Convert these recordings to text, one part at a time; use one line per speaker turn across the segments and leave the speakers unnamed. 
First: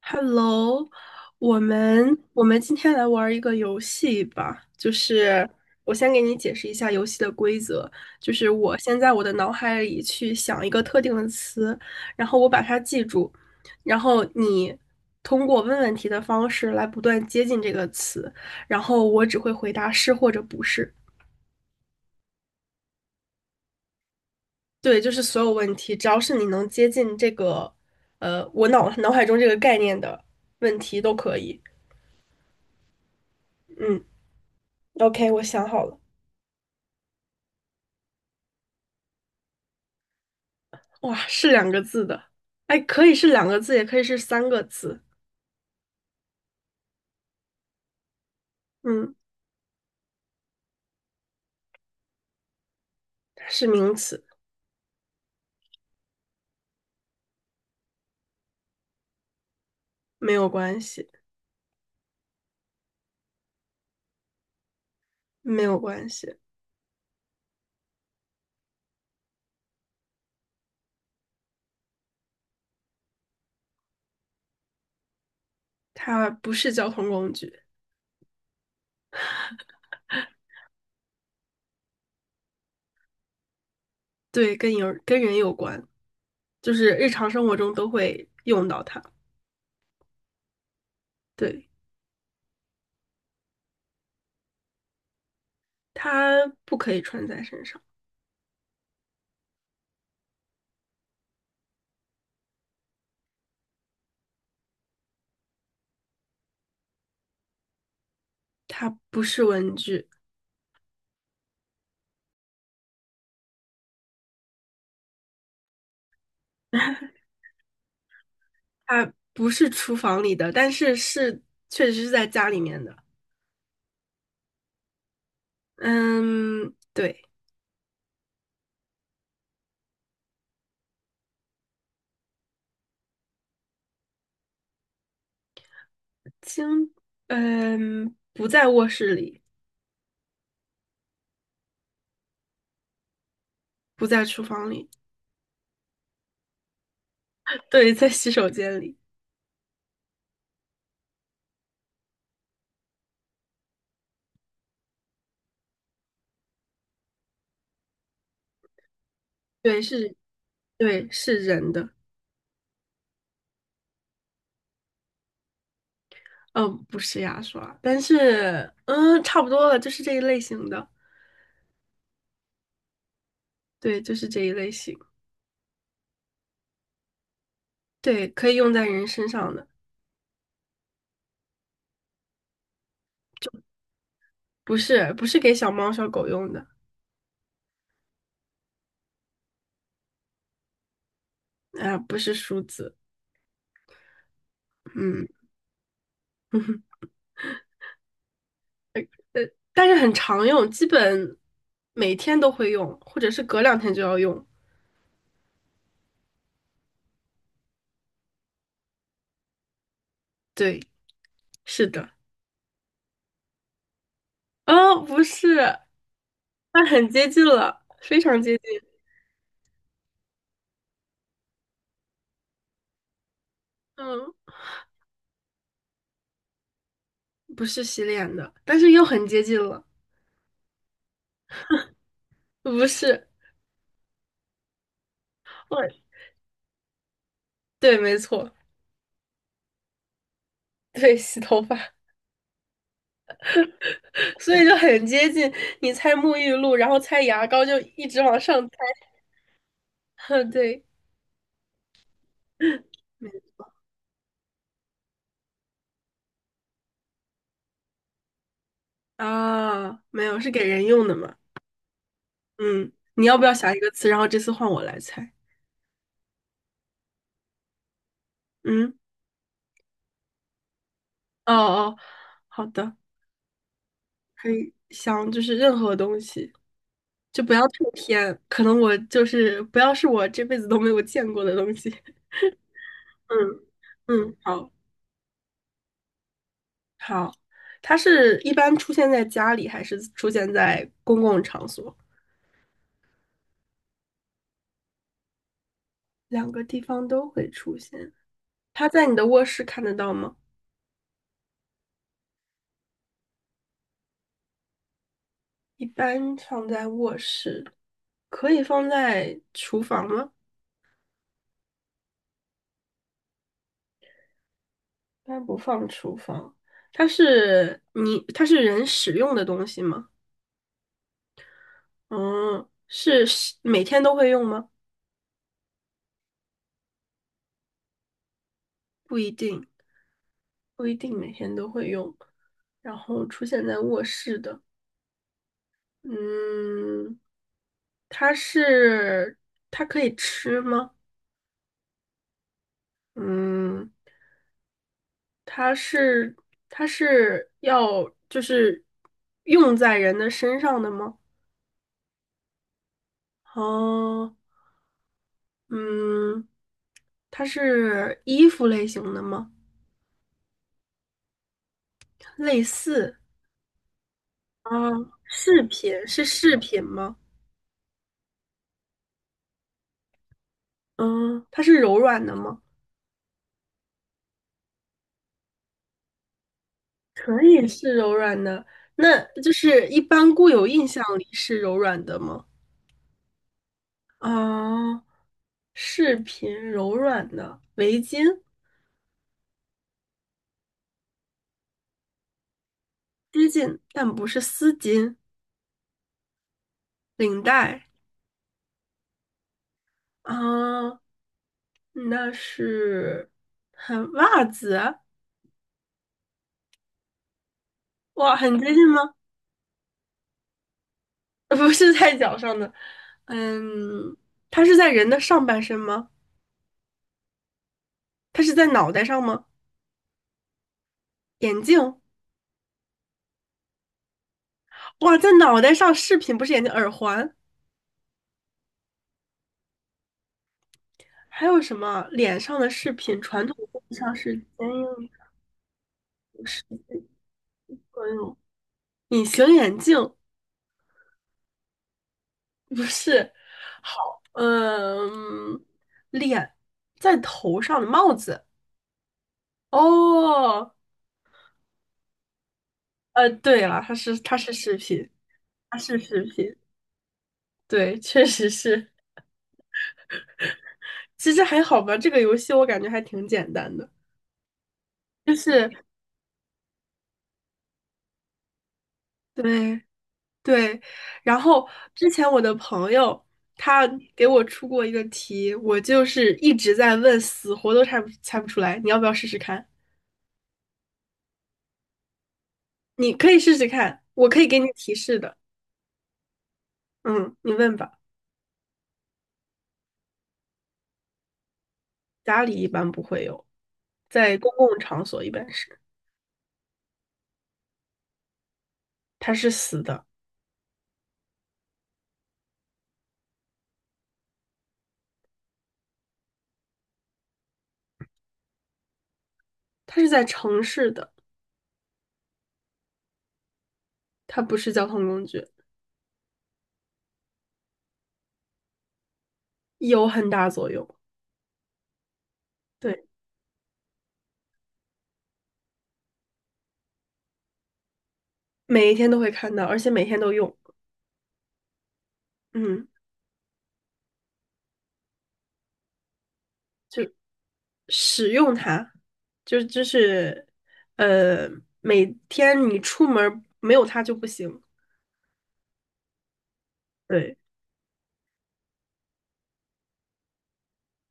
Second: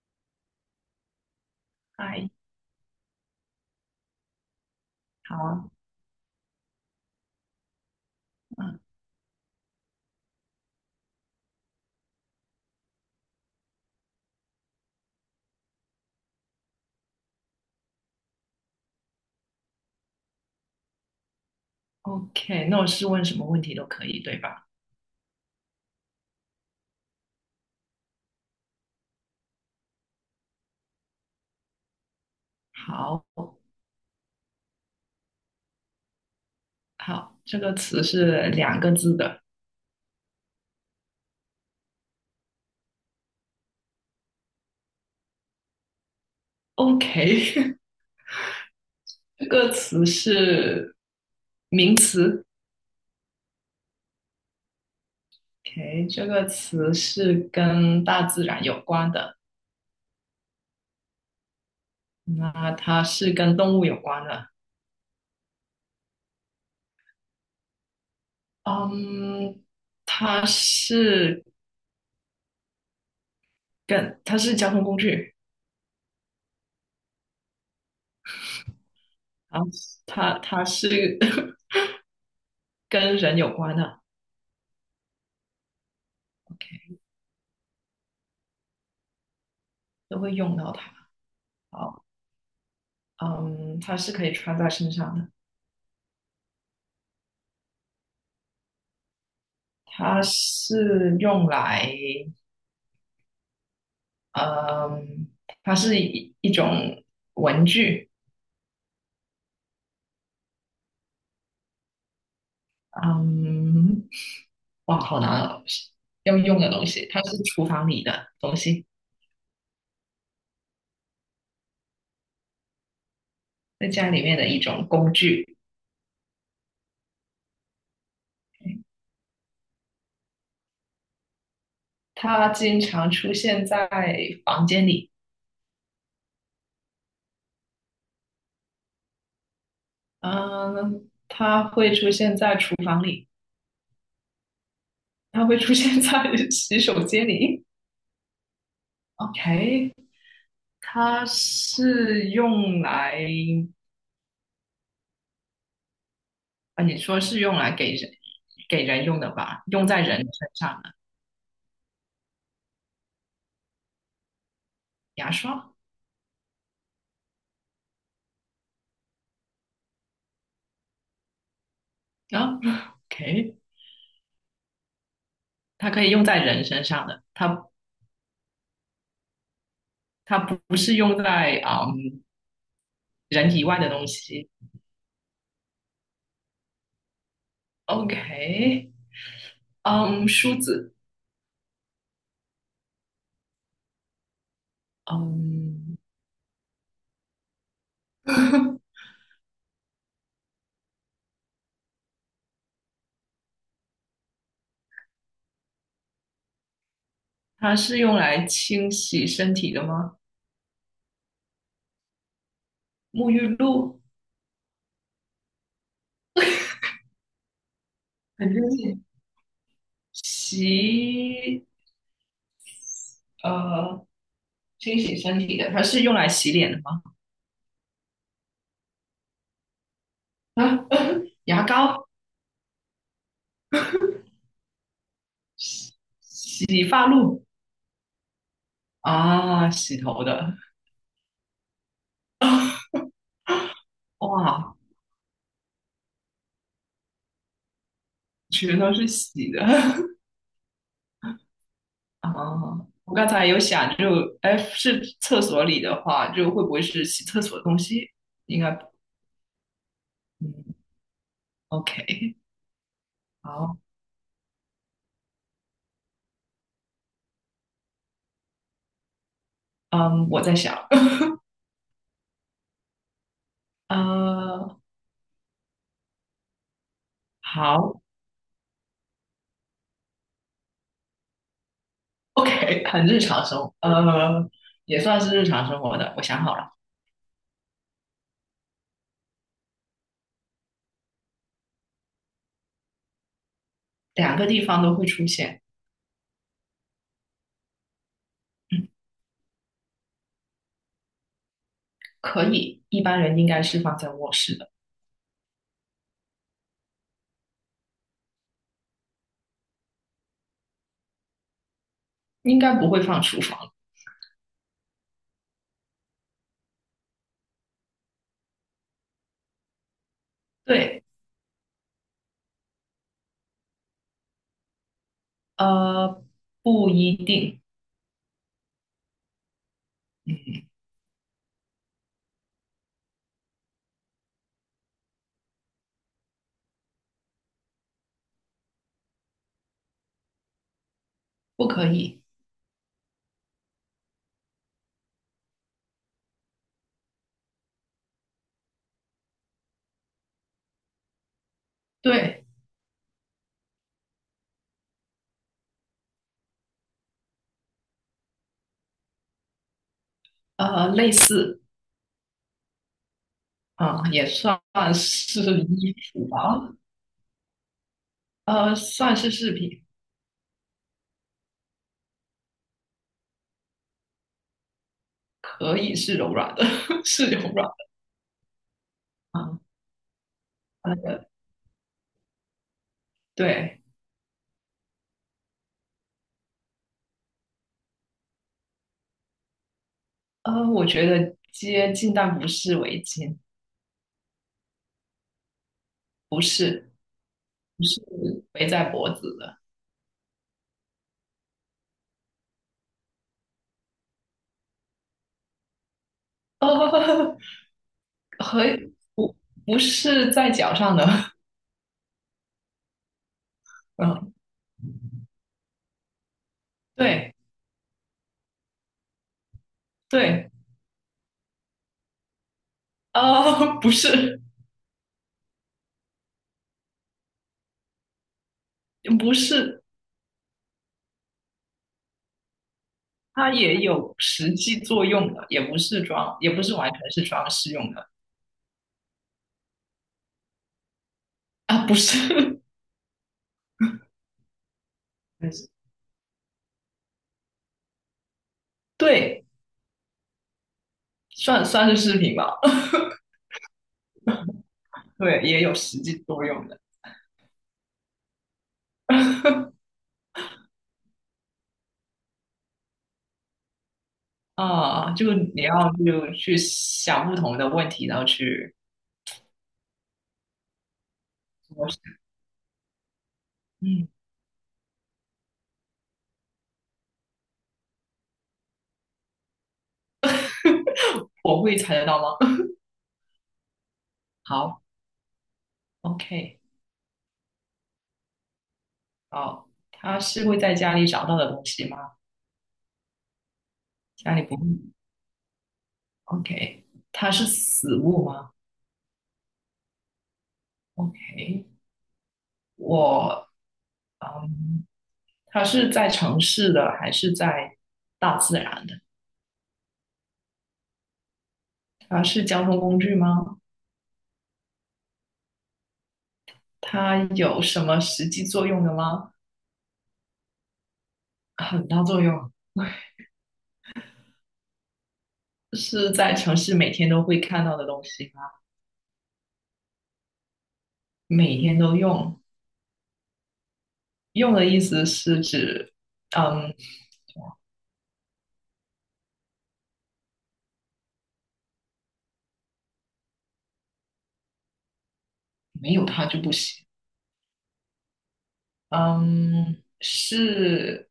Hello，我们
嗨。
我们今天来玩儿一个游戏吧，就是
好。
我先给你解释一下游戏的规则，就是我
嗯
先在我的脑海里去想一个特定的词，然后我把它记住，然后你通过问问题的方式来不断接近这个词，然后我只会回答是或者不是。
，OK，那我是问什么问题都可以，对吧？
对，就是所有问题，只要是你能接近这个，我脑海中这个概念的问题都可以。
好。
嗯，OK，我想好了。
好，这个词是两个字的
哇，是两个字的，哎，可以是两个字，也可以是三个字。
，OK。
嗯，
这个词是名词
它是名词，
，OK，这个词是跟大自然有关的。
没有关系，
那它是跟动物有关的。
没有关系，
嗯，它是交通工具。
它不是交通工具。
然后它是 跟人有关的
对，跟人有关，就
，OK，
是日常生活中都会用到它。
都会用到它。
对，
好。嗯，它是可以穿在身上的。
它不可以穿在身上，
它是用来，嗯，它是一种文具。
它不是文具，
嗯，哇，好难哦。要用的东西，它是厨房里的东西。
它不是厨房里的，但是确实是在家里面的。
在家里面的一种工具。
嗯，对，
它经常出现在房间里。
经，嗯，不在卧室里，
嗯，它会出现在厨房里。
不在厨房里。
它会出现在 洗手间里
对，在洗手间里，
，OK,它是用来你说是用来给人用的吧？
对，
用在
是，
人身上的。
对，是人的，
牙刷。
嗯，不是牙刷，但是，嗯，差不多了，就是这一类型的，
啊。OK,
对，就是这一类型，
它可以用在人身上的。它
对，可以用在人身上的，
它不是用在人以外的东西
不是，不是给小猫小狗用的，
，OK。嗯，梳子。
啊、不是梳子，嗯，
嗯。
但是很常用，基本每天都会用，或者是隔两天就要用，
它是用来清洗身体的吗？
对，是的，
沐浴露。
哦，不是，那很接近了，非常
很反
接近，
正洗呃
嗯，
清洗身体的，它是用来洗脸的吗？
不是洗脸的，但是又很接近了。
啊。牙膏、
不是，我
洗洗发露。
对，没错，
啊，洗头的。
对，洗头发，所以
哇，
就很接近。你猜沐浴露，然后猜牙膏，就一直往上猜。
全都是洗的。
对，
啊！我刚
没
才有想就，哎，是厕所里的话，就会不会是洗厕所的东西？应该。
啊，没有，是给
嗯
人用的嘛？
，OK。
嗯，你要不要想
好。
一个词？然后这次换我来猜。嗯，
嗯，我在想。
哦哦，好的，可以
呃。
想，就是任何东西，就不要太
好
偏，可能我就是不要是我这辈子都没有见过的东西。
，OK,很日常生
嗯
活。
嗯，好。
也算是日常生活的。我想好了。
好，它是一般出现在家里，还是出现在公共场所？
两个地方都会出现。
两个地方都会出现。它在你的卧室看得到吗？
可以，一般人应该是放在卧室的。
一般放在卧室，可以放在厨房吗？
应该不会放厨房。
一般不放厨房。它是你，它是人使用的东西吗？
对。
嗯，是每天都会用吗？
呃，不一定。
不一定，不一定每天都会用。然后出现在卧室的。嗯，它是它可以吃吗？
不可以。
嗯，它是它是要用在人的身上的吗？
对。
哦，嗯，它是衣服类型的吗？
呃，类似。
类似
啊，也算
啊，
是
饰
衣
品是
服吧。
饰品吗？
呃，算是饰品。
嗯，它是柔软的吗？
可以是柔软的，是柔
可
软
以
的。
是柔软的，那就
啊。
是一般固有印象
呃。
里是柔软的吗？
对。
啊，饰品柔软的围巾，
呃，我觉得接近，但不是围巾。
接近但不是丝巾，
不是。
领
不
带
是。围在脖子的。
啊，那是很袜子，
呃，
哇，很
和
接近吗？
不不是在脚上的。
不是在脚上的，嗯，
嗯。
它是在人的上半身吗？
对。
它是在脑袋上吗？
对。
眼镜，
呃，不是。
哇，在脑袋上，饰品不是眼镜，耳环，
不是。
还有什么？脸上的饰品，传
它
统
也
意义上
有
是
实
坚
际作
硬
用的，也不是装，
的
也不
饰
是完
品
全是装饰用
作
的。
用，隐形眼镜。
啊，不是。
不是，嗯，脸在头上的帽子。
对，
哦，
算是饰品吧。
呃，对了，它是饰品，
对，也有
它是
实际
饰
作
品，
用的。
对，确实是。其实还好吧，这个游戏我感觉还挺简单的，
啊，就
就
你
是
要就去想不同的问题，然后去。
对对。然后之前我的朋友他
嗯，
给我出过一个题，我就是一直在问，死活都猜不出来。你要不要试试看？
我会猜得到吗？
你可以试试看，我可 以给你
好
提示的。
，OK。
嗯，你问吧。
好，它是会在家里找到的东西吗？
家里一般不会有，
家
在
里
公
不会
共场所一般是，
，OK,它是死物吗
它是死的，
？OK。我。嗯。它是在城市的还是在大自然的？
它是在城市的，
它是交通工具吗？
它不是交通工具，
它有什么实际作用的吗？
有很大作用。
很大作用。
对，
是在城市每天都会看到的东西吗？
每一天都会看到，而且每天都用，
每天都用。
嗯，
用的意思是指，嗯，
就使用它，就是呃，每天你出门儿没有它就不行。
没有它就不行。
对，
嗯，是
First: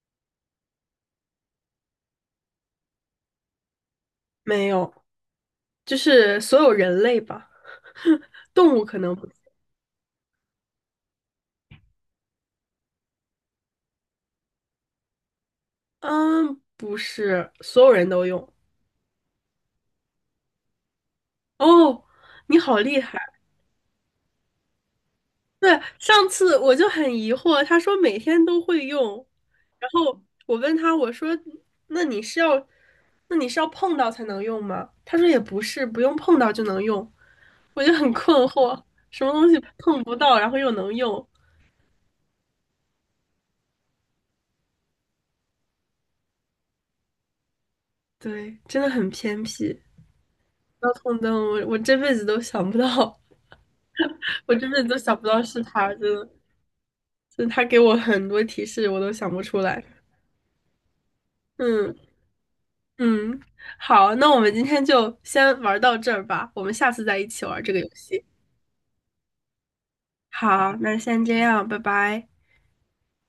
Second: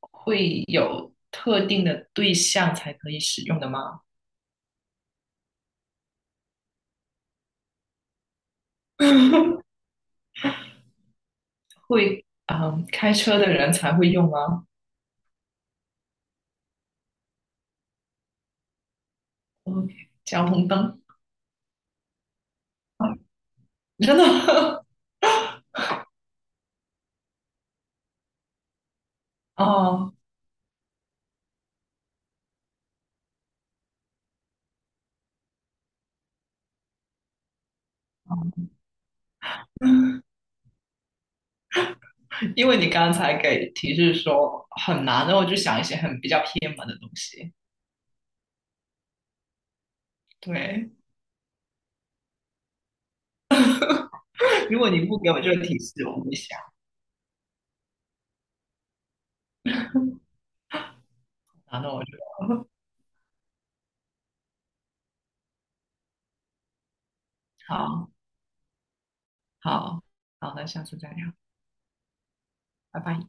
会有特定的对象才可以使用的吗？
没有，就是所有人类吧，动物可能不，
会。嗯，开车的人才会用吗
嗯，不是所有人都用。
？OK。交通灯。
哦，你好厉害。
真的。
对，上次我就很疑惑，他说每天都会用，然
哦，
后我问他，我说那你是要，那你是要碰到才能用吗？他说也不是，不用碰到就能用，我就很困惑，什么东西碰不到，然后又能用？
因为你刚才给提示说很难，然后我就想一些很比较偏门的东西。
对，真的很偏僻。
对。
交通灯，我这辈子都想不到，我这
如
辈子
果
都
你
想
不
不
给我
到
这
是
个提
他，真
示，我不
的，
会想。
就是他给我很多提示，我都想不出来。
然
嗯，
后我就。
嗯，好，那我们今天就先玩到这儿吧，我们下次再一起玩 这个游
好
戏。
好好，那
好，
下次
那
再
先
聊。
这样，拜拜。
拜拜。